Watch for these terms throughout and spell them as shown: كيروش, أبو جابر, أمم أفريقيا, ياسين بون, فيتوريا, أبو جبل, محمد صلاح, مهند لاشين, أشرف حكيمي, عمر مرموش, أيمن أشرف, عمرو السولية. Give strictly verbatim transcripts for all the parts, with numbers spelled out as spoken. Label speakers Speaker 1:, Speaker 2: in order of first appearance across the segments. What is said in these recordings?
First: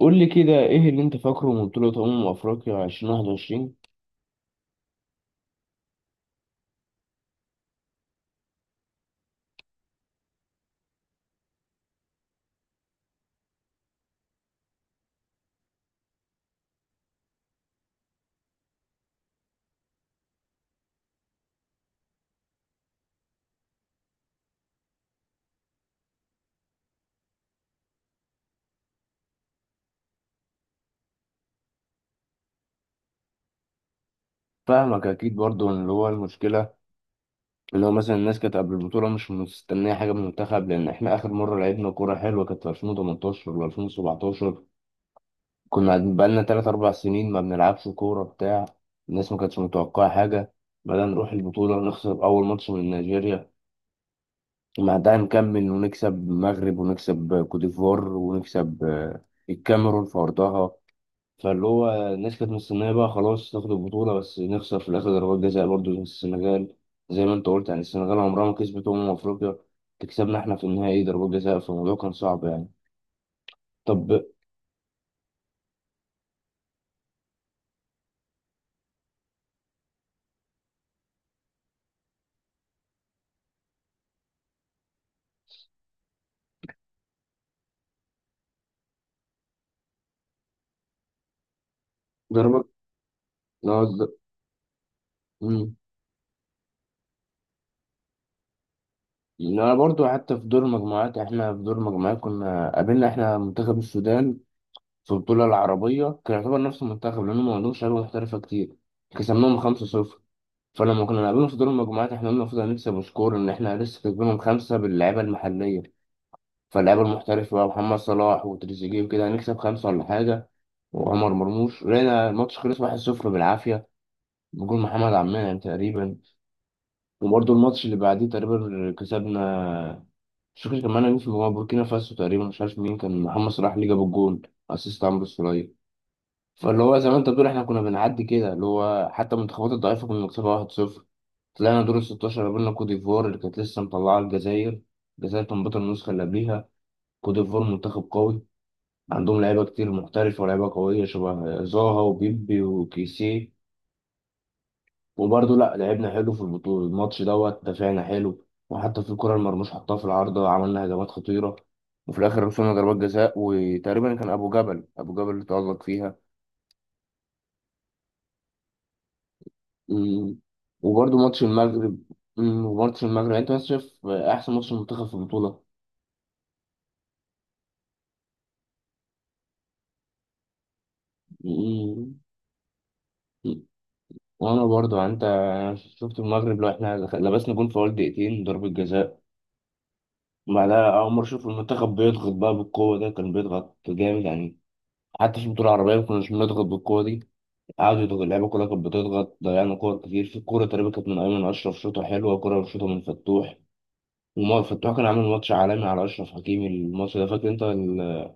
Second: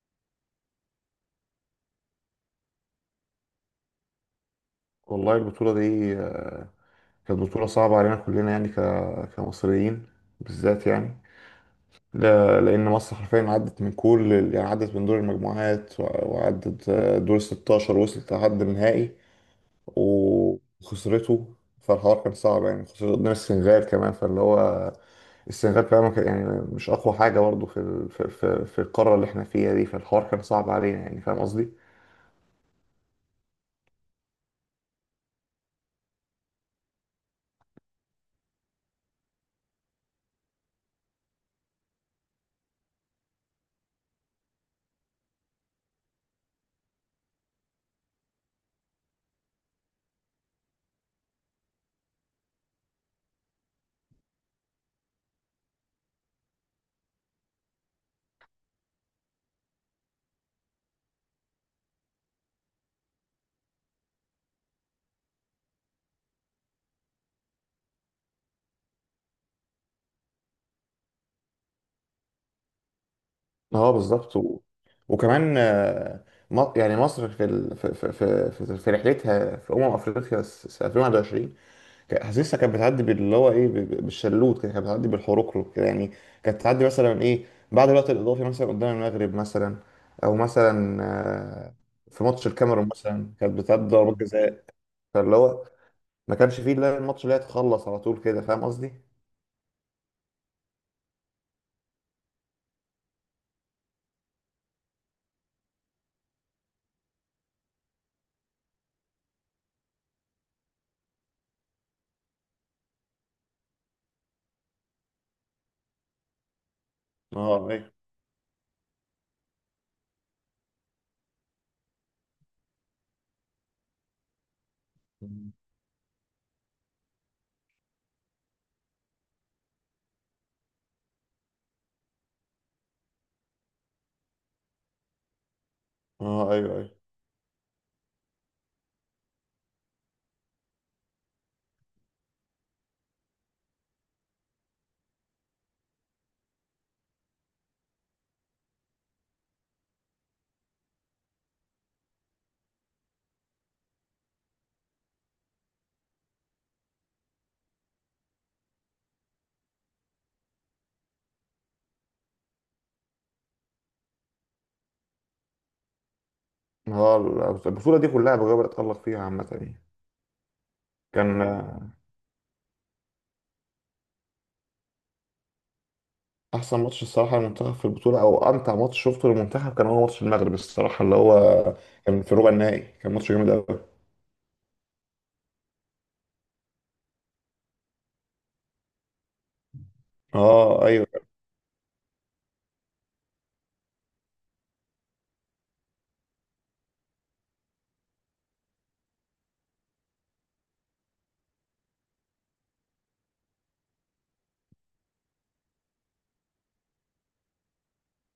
Speaker 1: قول لي كده ايه اللي انت فاكره من بطولة أمم أفريقيا ألفين وواحد وعشرين؟
Speaker 2: والله البطولة دي آه، كانت بطولة صعبة علينا كلنا يعني ك- كمصريين بالذات يعني لا- لأن مصر حرفيا عدت من كل يعني عدت من دور المجموعات و- وعدت آه، دور ستاشر، وصلت لحد النهائي وخسرته. فالحوار كان صعب يعني خسرت قدام السنغال كمان، فاللي هو السنغال كمان ما كان- يعني مش أقوى حاجة برضه في ال- في في في القارة اللي احنا فيها دي، فالحوار كان صعب علينا يعني. فاهم قصدي؟
Speaker 1: فاهمك أكيد برضو. إن اللي هو المشكلة اللي هو مثلا الناس كانت قبل البطولة مش مستنية حاجة من المنتخب، لأن إحنا آخر مرة لعبنا كورة حلوة كانت في ألفين وتمنتاشر ولا ألفين وسبعتاشر. كنا قاعدين بقالنا تلات أربع سنين ما بنلعبش كورة بتاع. الناس ما كانتش متوقعة حاجة. بدأنا نروح البطولة نخسر أول ماتش من نيجيريا، ومع ده نكمل ونكسب المغرب ونكسب كوت ديفوار ونكسب آه، الكاميرون في أرضها. فاللي هو الناس كانت مستنية بقى خلاص ناخد البطولة، بس نخسر في الآخر ضربات جزاء برضه زي السنغال. زي ما أنت قلت، يعني السنغال عمرها ما كسبت أمم أفريقيا، تكسبنا إحنا في النهائي ضربات جزاء. فالموضوع كان صعب يعني.
Speaker 2: اه
Speaker 1: طب
Speaker 2: بالظبط و... وكمان آه، م- يعني مصر في ال... في في في, في في رحلتها في امم افريقيا س- سنه ألفين وواحد وعشرين، كان- حاسسها كانت بتعدي باللي هو ايه ب- ب- بالشلوت كده، كانت بتعدي بالحروكرو كده يعني. كانت بتعدي مثلا ايه بعد الوقت الاضافي مثلا قدام المغرب مثلا، او مثلا آه، في ماتش
Speaker 1: ضربات،
Speaker 2: الكاميرون مثلا كانت
Speaker 1: لا،
Speaker 2: بتعدي
Speaker 1: ض-
Speaker 2: ضربات جزاء، فاللي هو
Speaker 1: مم.
Speaker 2: ما كانش فيه الا الماتش اللي هي تخلص على طول كده. فاهم قصدي؟
Speaker 1: أنا برضه حتى في دور المجموعات، إحنا في دور المجموعات كنا قابلنا إحنا منتخب السودان في البطولة العربية، كان يعتبر نفس المنتخب لأنهم ما عندهمش لعيبة محترفة كتير. كسبناهم خمسة صفر. فلما كنا نقابلهم في دور المجموعات، إحنا قلنا المفروض هنكسب وسكور، إن إحنا لسه كسبانهم خمسة باللعيبة المحلية، فاللعيبه المحترفه بقى
Speaker 2: اه ايوه.
Speaker 1: محمد صلاح وتريزيجيه وكده هنكسب خمسه ولا حاجه. وعمر مرموش لقينا الماتش خلص واحد صفر بالعافيه، بجول محمد عمان يعني تقريبا. وبرده الماتش اللي بعديه تقريبا كسبنا، مش فاكر كمان مين، في مجموعة بوركينا فاسو تقريبا، مش عارف مين كان. محمد صلاح اللي جاب الجول، اسيست عمرو السولية.
Speaker 2: اه ايوه
Speaker 1: فاللي
Speaker 2: ايوه.
Speaker 1: هو زي ما انت بتقول، احنا كنا بنعدي كده، اللي هو حتى المنتخبات الضعيفه كنا بنكسبها واحد صفر. طلعنا دور ال ستة عشر، قابلنا كوت ديفوار اللي كانت لسه مطلعه الجزائر. الجزائر كان بطل النسخه اللي قبليها. كوت ديفوار منتخب قوي، عندهم لعيبة كتير محترفة ولاعيبة قوية شبه زاها وبيبي وكيسيه. وبرضه لأ، لعبنا حلو في البطولة. الماتش دوت دافعنا حلو، وحتى في الكرة المرموش حطها في العارضة، عملنا هجمات خطيرة. وفي الآخر وصلنا ضربات جزاء، وتقريبا كان أبو جبل، أبو جبل اللي تألق فيها.
Speaker 2: هو البطوله دي كلها بجد بتألق فيها عامه يعني.
Speaker 1: أمم. وبرضه ماتش
Speaker 2: كان آه،
Speaker 1: المغرب. أمم، وماتش المغرب يعني أنت بس شايف أحسن ماتش منتخب في البطولة.
Speaker 2: احسن ماتش الصراحه للمنتخب في البطوله او امتع ماتش شفته للمنتخب كان هو ماتش المغرب الصراحه، اللي هو
Speaker 1: أمم.
Speaker 2: كان في ربع النهائي. كان ماتش جامد قوي.
Speaker 1: وأنا برضه يعني أنت شفت المغرب، لو إحنا لبسنا جون في أول دقيقتين ضربة جزاء. ما
Speaker 2: اه
Speaker 1: ده
Speaker 2: ايوه.
Speaker 1: أول مرة أشوف المنتخب بيضغط بقى بالقوة ده، كان بيضغط جامد يعني. حتى في البطولة العربية ما كناش بنضغط بالقوة دي. قعدوا يضغطوا، اللعيبة كلها كانت بتضغط، ضيعنا كور كتير. في كورة تقريبا كانت من أيمن أشرف شوطة حلوة، وكورة من شوطة من فتوح. وما فتوح كان عامل ماتش عالمي على أشرف حكيمي. الماتش ده فاكر أنت ال-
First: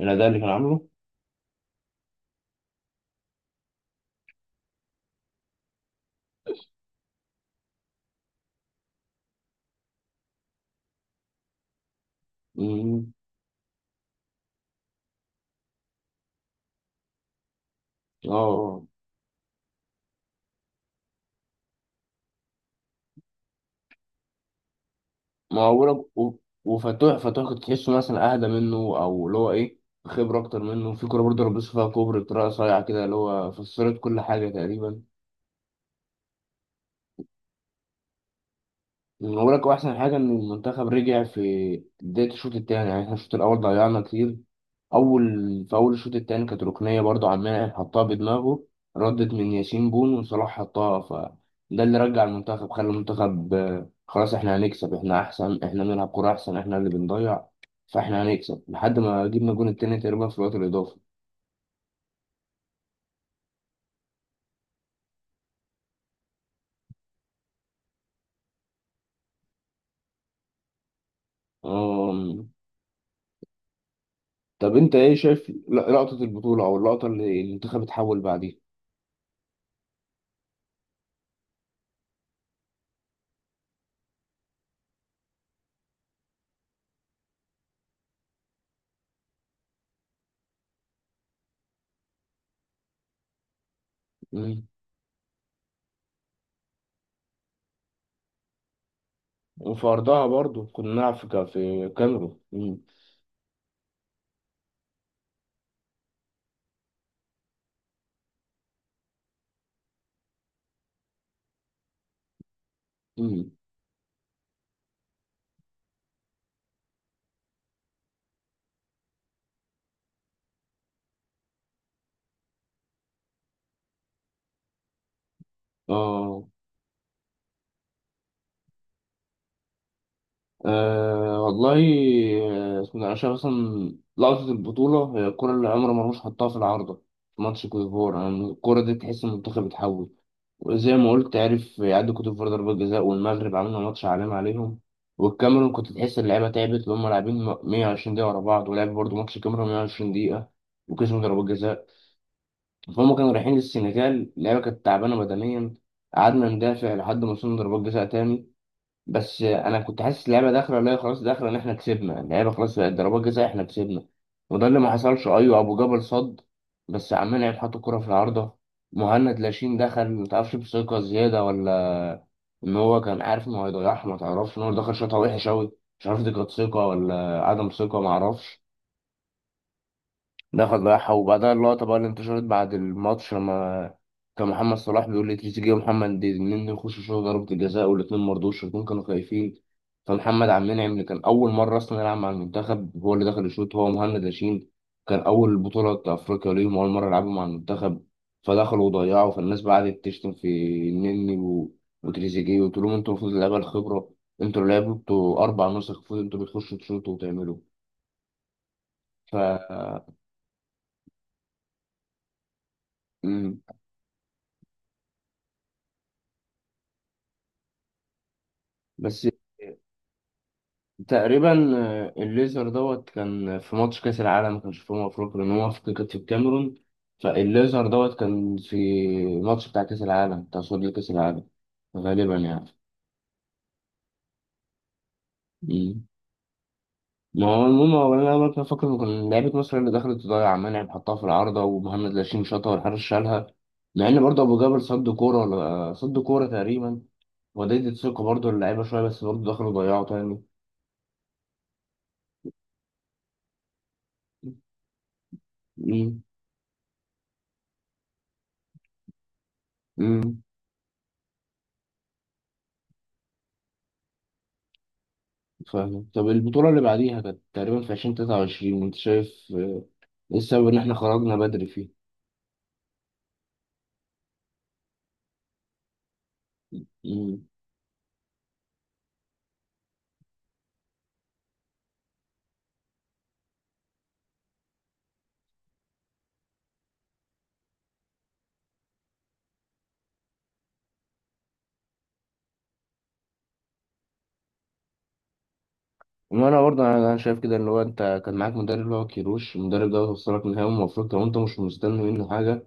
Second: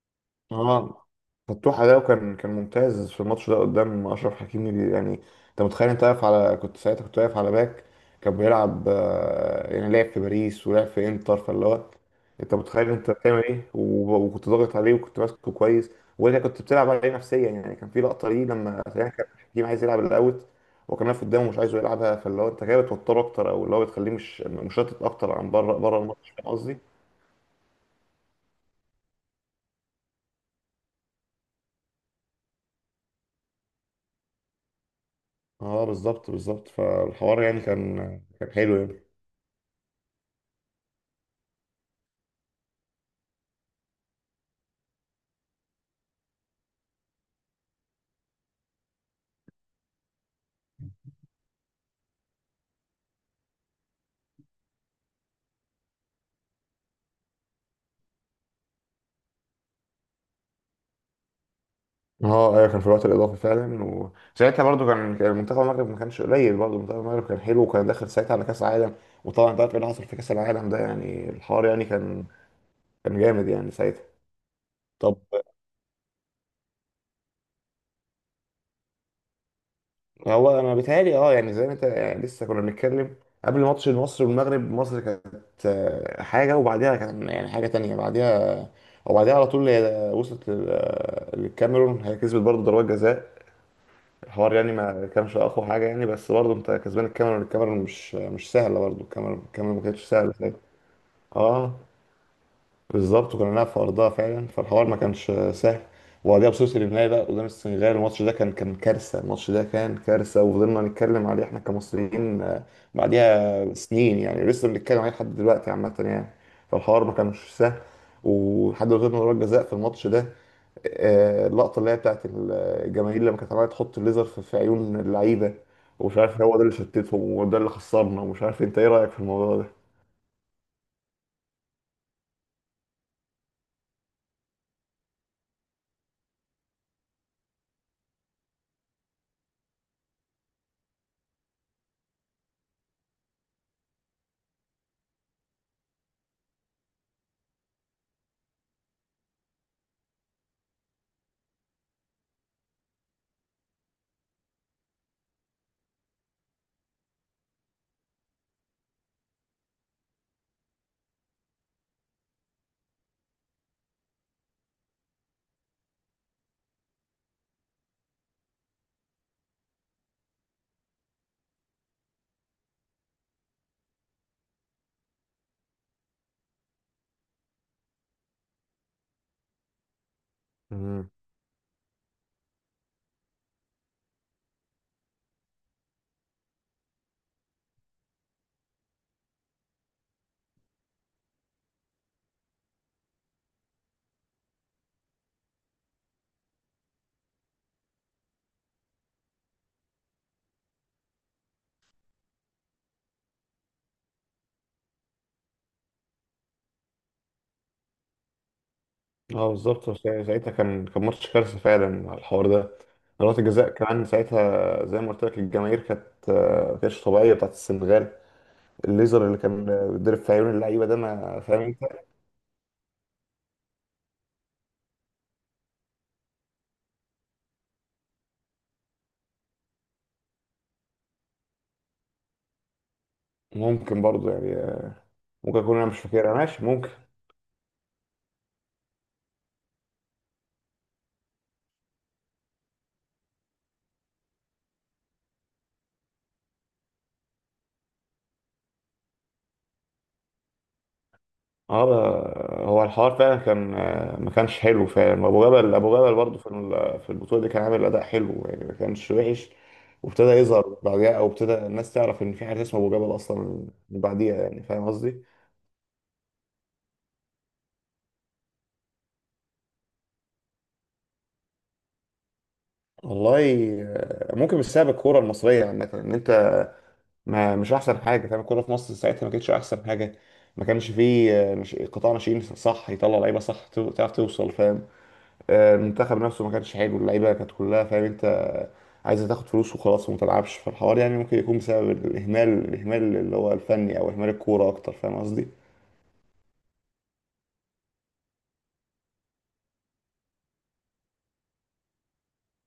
Speaker 1: الأداء اللي كان عامله؟
Speaker 2: اه فتوح ده كان كان ممتاز في الماتش ده قدام اشرف حكيمي يعني. انت متخيل؟ انت واقف على، كنت ساعتها كنت واقف على باك كان بيلعب آه، يعني لعب في باريس ولعب في انتر، فاللي هو انت متخيل انت
Speaker 1: أمم.
Speaker 2: بتعمل ايه؟ وب- وكنت ضاغط عليه وكنت ماسكه كويس. وانت كنت بتلعب عليه نفسيا يعني، كان في لقطه
Speaker 1: آه
Speaker 2: ليه لما
Speaker 1: آه.
Speaker 2: تقريباً كان حكيمي عايز يلعب الاوت وكان واقف قدامه ومش عايزه يلعبها، فاللي هو انت كده بتوتره اكتر او اللي هو بتخليه مش مشتت اكتر عن
Speaker 1: ما هو
Speaker 2: بره بره
Speaker 1: بقولك
Speaker 2: الماتش.
Speaker 1: و-
Speaker 2: فاهم قصدي؟
Speaker 1: وفتوح، فتوح كنت تحسه مثلا أهدى منه، أو اللي هو إيه، خبرة أكتر منه. في كورة برضه لبسه فيها كوبري بطريقة صايعة كده، اللي هو فسرت كل حاجة تقريبا.
Speaker 2: اه بالظبط بالظبط، فالحوار يعني كان كان حلو يعني.
Speaker 1: أنا بقول لك، هو احسن حاجه ان المنتخب رجع في بدايه الشوط الثاني. يعني احنا الشوط الاول ضيعنا كتير. اول في اول الشوط الثاني كانت ركنيه برضو، عمال يعني حطها بدماغه، ردت من ياسين بون وصلاح حطها. فده اللي رجع المنتخب، خلى المنتخب آه، خلاص احنا هنكسب، احنا احسن، احنا بنلعب كوره احسن، احنا اللي بنضيع. فاحنا هنكسب لحد ما جبنا الجون التاني تقريبا في الوقت الاضافي.
Speaker 2: اه ايوه، كان في الوقت الاضافي فعلا. وساعتها برضو كان كان منتخب المغرب ما كانش قليل، برضو منتخب المغرب كان حلو وكان داخل ساعتها على كاس العالم. وطبعا انت عارف ايه اللي حصل في كاس العالم ده يعني، الحوار يعني كان
Speaker 1: آم،
Speaker 2: كان جامد يعني ساعتها.
Speaker 1: طب انت ايه
Speaker 2: طب
Speaker 1: شايف لقطه البطوله او اللقطه اللي المنتخب اتحول بعديها؟
Speaker 2: هو انا بيتهيألي اه يعني زي ما انت يعني لسه كنا بنتكلم، قبل ماتش مصر والمغرب مصر كانت آه، حاجه وبعديها كان يعني حاجه تانية بعديها. وبعديها على طول هي وصلت لل- آه، للكاميرون، هي كسبت برضو ضربات جزاء. الحوار يعني ما كانش اقوى حاجه يعني، بس برضه انت كسبان الكاميرا والكاميرا مش مش سهله، برضه الكاميرا الكاميرا ما
Speaker 1: وفي
Speaker 2: كانتش
Speaker 1: أرضها
Speaker 2: سهله.
Speaker 1: برضو كنا نلعب في كا-
Speaker 2: اه
Speaker 1: في كاميرون. مم.
Speaker 2: بالظبط، وكنا بنلعب في ارضها فعلا، فالحوار ما كانش سهل. وبعديها بصوص النهائي بقى قدام السنغال، الماتش ده كان كان كارثه، الماتش ده كان كارثه. وفضلنا نتكلم عليه احنا كمصريين آه،
Speaker 1: مم.
Speaker 2: بعديها سنين يعني، لسه بنتكلم عليه لحد دلوقتي عامه يعني. فالحوار ما كانش سهل، ولحد ما غيرنا ضربات جزاء في الماتش ده. آه، اللقطه اللي هي بتاعت الجماهير لما كانت عماله تحط الليزر في في عيون اللعيبه، ومش عارف
Speaker 1: آه.
Speaker 2: هو ده اللي شتتهم وده اللي خسرنا، ومش عارف انت ايه رايك في الموضوع
Speaker 1: آه والله. آه، اسمه ده، أنا شايف أصلا لقطة البطولة هي الكرة اللي عمر مرموش حطها في العارضة في ماتش كوت ديفوار. يعني الكرة دي تحس إن المنتخب اتحول، وزي ما قلت عرف يعدي كوت ديفوار ضربة جزاء، والمغرب عملنا ماتش عالمي عليهم. والكاميرون كنت تحس اللعيبة تعبت، اللي هم لاعبين مية وعشرين دقيقة ورا بعض، ولعب برضو ماتش الكاميرون مية وعشرين دقيقة وكسبوا ضربات جزاء. فهم كانوا رايحين للسنغال، اللعبة كانت تعبانة بدنيا. قعدنا ندافع لحد ما وصلنا ضربات جزاء تاني. بس أنا كنت حاسس اللعبة داخلة، لا خلاص داخلة، إن إحنا كسبنا اللعبة، خلاص بقت ضربات جزاء، إحنا كسبنا. وده اللي ما حصلش. أيوة أبو جبل صد، بس عمال يلعب حط الكرة في العارضة. مهند لاشين دخل متعرفش بثقة زيادة، ولا إن هو كان عارف إنه هيضيعها متعرفش، إن هو دخل شوطة وحشة أوي. مش عارف دي كانت ثقة ولا عدم ثقة، معرفش. دخل
Speaker 2: ده.
Speaker 1: راح. وبعدها اللقطة بقى اللي انتشرت بعد الماتش، لما كان محمد صلاح بيقول لتريزيجيه ومحمد دي الاتنين يخشوا يشوطوا ضربة الجزاء، والاتنين مرضوش، الاتنين كانوا خايفين. فمحمد عبد المنعم اللي كان أول مرة أصلا يلعب مع المنتخب، هو اللي دخل يشوط هو ومهند لاشين. كان أول بطولة أفريقيا ليهم، أول مرة يلعبوا مع المنتخب. فدخلوا وضيعوا. فالناس بقى قعدت تشتم في النني و- وتريزيجيه، وتقول لهم انتوا المفروض اللعيبة الخبرة، انتوا اللي لعبتوا أربع نسخ، المفروض انتوا بتخشوا تشوطوا وتعملوا. ف
Speaker 2: اه بالظبط، سا- ساعتها كان كان ماتش كارثه فعلا على الحوار ده. ضربات
Speaker 1: مم.
Speaker 2: الجزاء كمان ساعتها زي ما قلت لك، الجماهير كانت آه، ما كانتش طبيعيه بتاعت السنغال.
Speaker 1: بس
Speaker 2: الليزر اللي كان بيتضرب في عيون اللعيبه ده، ما فاهم
Speaker 1: تقريبا
Speaker 2: انت؟
Speaker 1: آه، الليزر دوت كان في ماتش كأس العالم، كان في أمم أفريقيا لأن هو في- كانت في الكاميرون. فالليزر دوت كان في ماتش بتاع كأس العالم، بتاع صعود لكأس العالم غالبا يعني.
Speaker 2: ممكن برضه يعني، آه، ممكن اكون انا مش
Speaker 1: مم.
Speaker 2: فاكرها، ماشي ممكن.
Speaker 1: ما هو المهم، هو أنا لما كنت فاكر إن كان لعيبة مصر اللي دخلت تضيع، منعم حطها في العارضة، ومهند لاشين شاطها والحارس شالها. مع إن برضه أبو جابر صد كورة ولا صد كورة تقريبا، وديت ثقة برضه اللعيبة شوية، بس برضه دخلوا ضيعوا تاني.
Speaker 2: اه آه، هو الحوار فعلا كان آه، ما كانش حلو فعلا. ابو جبل ابو جبل
Speaker 1: مم.
Speaker 2: برضه في ال- في البطوله دي كان عامل اداء حلو يعني، ما كانش وحش. وابتدى
Speaker 1: مم.
Speaker 2: يظهر بعديها او ابتدى الناس تعرف ان في حاجه اسمها ابو جبل اصلا من بعديها يعني. فاهم قصدي؟
Speaker 1: فاهم. طب البطولة اللي بعديها كانت تقريبا في عشرين تلاتة وعشرين، أنت شايف آه، إيه السبب إن إحنا خرجنا بدري فيه؟
Speaker 2: والله آه، ممكن مش سبب الكوره المصريه عامه ان انت
Speaker 1: مم.
Speaker 2: ما مش احسن حاجه. فاهم؟ الكوره في مصر ساعتها ما كانتش احسن حاجه. ما كانش فيه آه، مش قطاع ناشئين صح يطلع لعيبه صح تو- تعرف توصل. فاهم؟ آه، المنتخب نفسه ما كانش حلو، اللعيبه كانت كلها، فاهم انت، عايزه تاخد فلوس وخلاص وما تلعبش. فالحوار يعني ممكن يكون بسبب الاهمال، الاهمال اللي هو الفني او اهمال الكوره اكتر. فاهم قصدي؟
Speaker 1: وأنا برضه، أنا أنا شايف كده إن هو أنت كان معاك مدرب اللي هو كيروش. المدرب ده وصلك نهائي، المفروض لو أنت مش مستني منه حاجة،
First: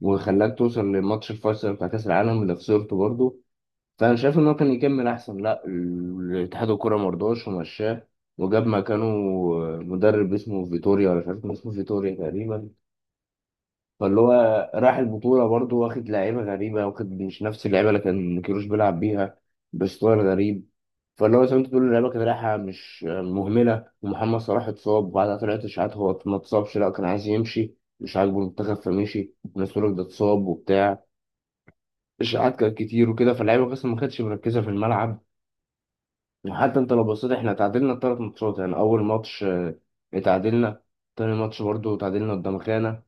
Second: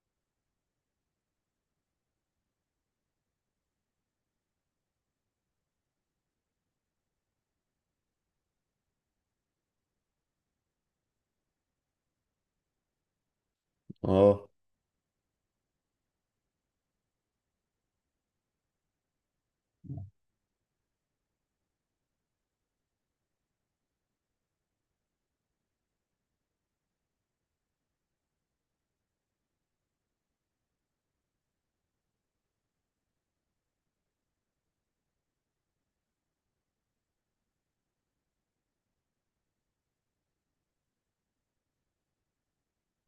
Speaker 1: وخلاك توصل لماتش الفيصل بتاع كأس العالم اللي خسرته برضه. فأنا شايف إن هو كان يكمل أحسن، لأ ال- الاتحاد الكورة مرضاش ومشاه، وجاب مكانه آه، مدرب اسمه فيتوريا، ولا مش عارف كان اسمه فيتوريا تقريبا. فاللي هو
Speaker 2: اه.
Speaker 1: راح البطولة برضه واخد لعيبة غريبة، واخد مش نفس اللعيبة اللي كان كيروش بيلعب بيها، بستايل غريب. فاللي هو زي ما انت بتقول، اللعيبة كانت رايحة مش مهملة، ومحمد صلاح اتصاب، وبعدها طلعت اشاعات هو ما اتصابش، لا كان عايز يمشي، مش عاجبه المنتخب فمشي. وناس تقول لك ده اتصاب وبتاع. اشاعات كانت كتير وكده، فاللعيبة اصلا ما كانتش مركزة في الملعب. وحتى انت لو بصيت، احنا تعادلنا ثلاث ماتشات. يعني اول ماتش اه، اتعادلنا، تاني ماتش برضه تعادلنا قدام خانة،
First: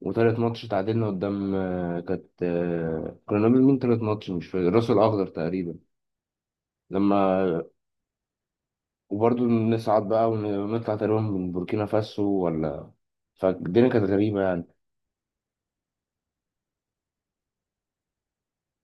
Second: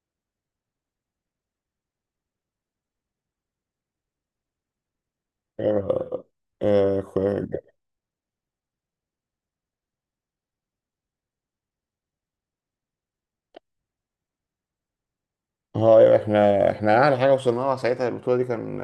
Speaker 1: وتالت ماتش تعادلنا قدام آه، كانت آه، كنا بنقابل مين تالت ماتش؟ مش فاكر، الراس الأخضر تقريبا.
Speaker 2: اه. آه،
Speaker 1: لما وبرضه نصعد بقى ونطلع تقريبا من بوركينا فاسو ولا. فالدنيا كانت غريبة يعني.
Speaker 2: آه، احنا احنا اعلى حاجه وصلنا لها ساعتها البطوله دي، كان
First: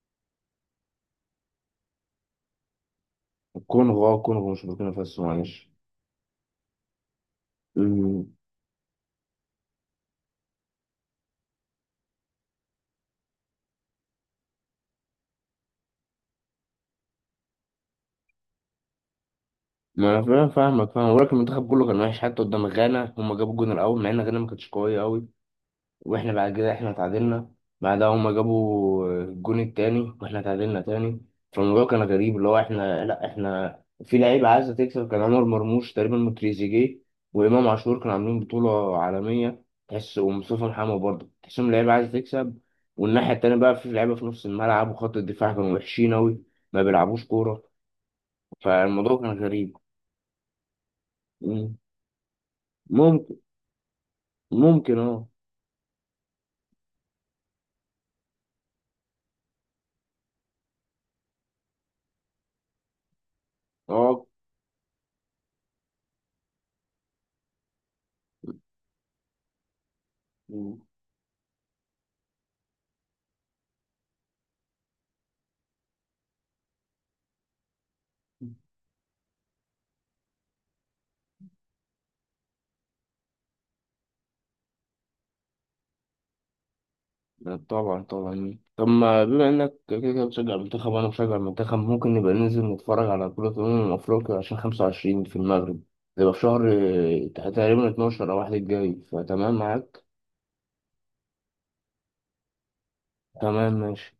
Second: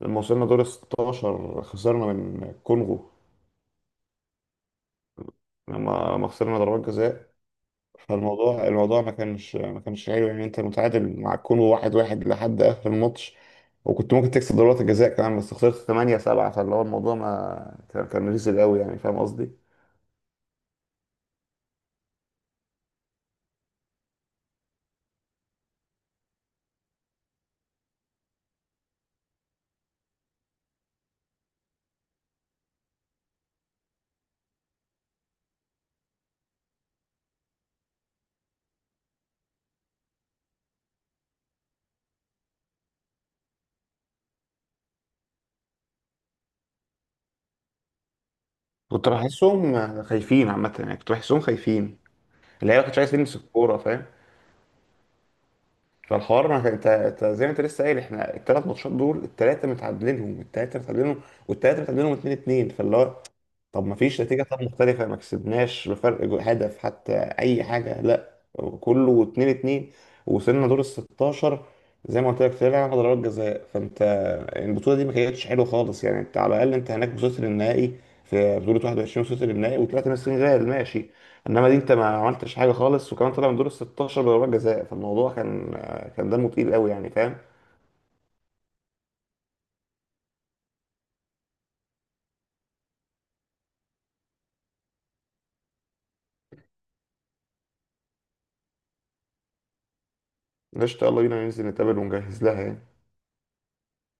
Speaker 2: لما وصلنا دور ستاشر خسرنا من الكونغو.
Speaker 1: الكونغو، اه الكونغو مش بوركينا فاسو، معلش.
Speaker 2: لما لما خسرنا ضربات جزاء،
Speaker 1: أمم،
Speaker 2: فالموضوع الموضوع ما كانش ما كانش حلو يعني. انت متعادل مع الكونغو واحد واحد لحد اخر الماتش، وكنت ممكن تكسب ضربات الجزاء كمان، بس خسرت ثمانية سبعة. فاللي هو الموضوع ما كان كان ريزل قوي يعني. فاهم قصدي؟
Speaker 1: ما أنا فاهم- فاهمك فاهم، ولكن المنتخب كله كان وحش حتى قدام غانا. هما جابوا الجون الأول مع إن غانا ما كانتش قوية أوي، واحنا بعد كده احنا اتعادلنا. بعدها هما جابوا الجون التاني واحنا اتعادلنا تاني. فالموضوع كان غريب، اللي هو احنا لا احنا في لعيبة عايزة تكسب، كان عمر مرموش تقريبا وتريزيجيه وإمام عاشور كانوا عاملين بطولة عالمية تحس، ومصطفى محمد برضه تحسهم لعيبة عايزة تكسب. والناحية التانية بقى في لعيبة في نص الملعب وخط الدفاع كانوا وحشين أوي، ما بيلعبوش كورة.
Speaker 2: كنت
Speaker 1: فالموضوع كان
Speaker 2: بحسهم
Speaker 1: غريب.
Speaker 2: خايفين عامة يعني، كنت بحسهم
Speaker 1: مم.
Speaker 2: خايفين. اللعيبة ما كانتش عايز تلمس
Speaker 1: ممكن،
Speaker 2: الكورة. فاهم؟
Speaker 1: ممكن اه.
Speaker 2: فالحوار ما كان، انت انت زي ما انت لسه قايل، احنا الثلاث ماتشات دول الثلاثة متعادلينهم، الثلاثة متعادلينهم، والثلاثة متعادلينهم اتنين اتنين. فاللي هو طب ما فيش نتيجة طب مختلفة؟ ما كسبناش بفرق جو- هدف حتى، أي حاجة، لا، كله اتنين اتنين. ووصلنا
Speaker 1: اه،
Speaker 2: دور الستاشر، زي ما قلت لك طلعنا ضربات جزاء. فأنت البطولة دي ما كانتش حلوة خالص يعني. أنت على الأقل أنت هناك وصلت للنهائي، في بطولة واحد وعشرين وصلت للنهائي وطلعت من السنغال، ماشي. إنما دي أنت ما عملتش حاجة خالص، وكمان طلع من دور الستاشر بضربات جزاء. فالموضوع كان كان دمه تقيل قوي يعني. فاهم؟
Speaker 1: لا طبعا طبعا. طب ما بما انك كده كده بتشجع المنتخب وانا بشجع المنتخب، ممكن نبقى ننزل نتفرج على بطولة أمم أفريقيا عشان خمسة وعشرين في المغرب. تبقى في شهر آه، تقريبا اتناشر أو واحد الجاي. فتمام معاك؟
Speaker 2: قشطة، يلا بينا ننزل نتقابل ونجهز لها يعني.
Speaker 1: تمام ماشي.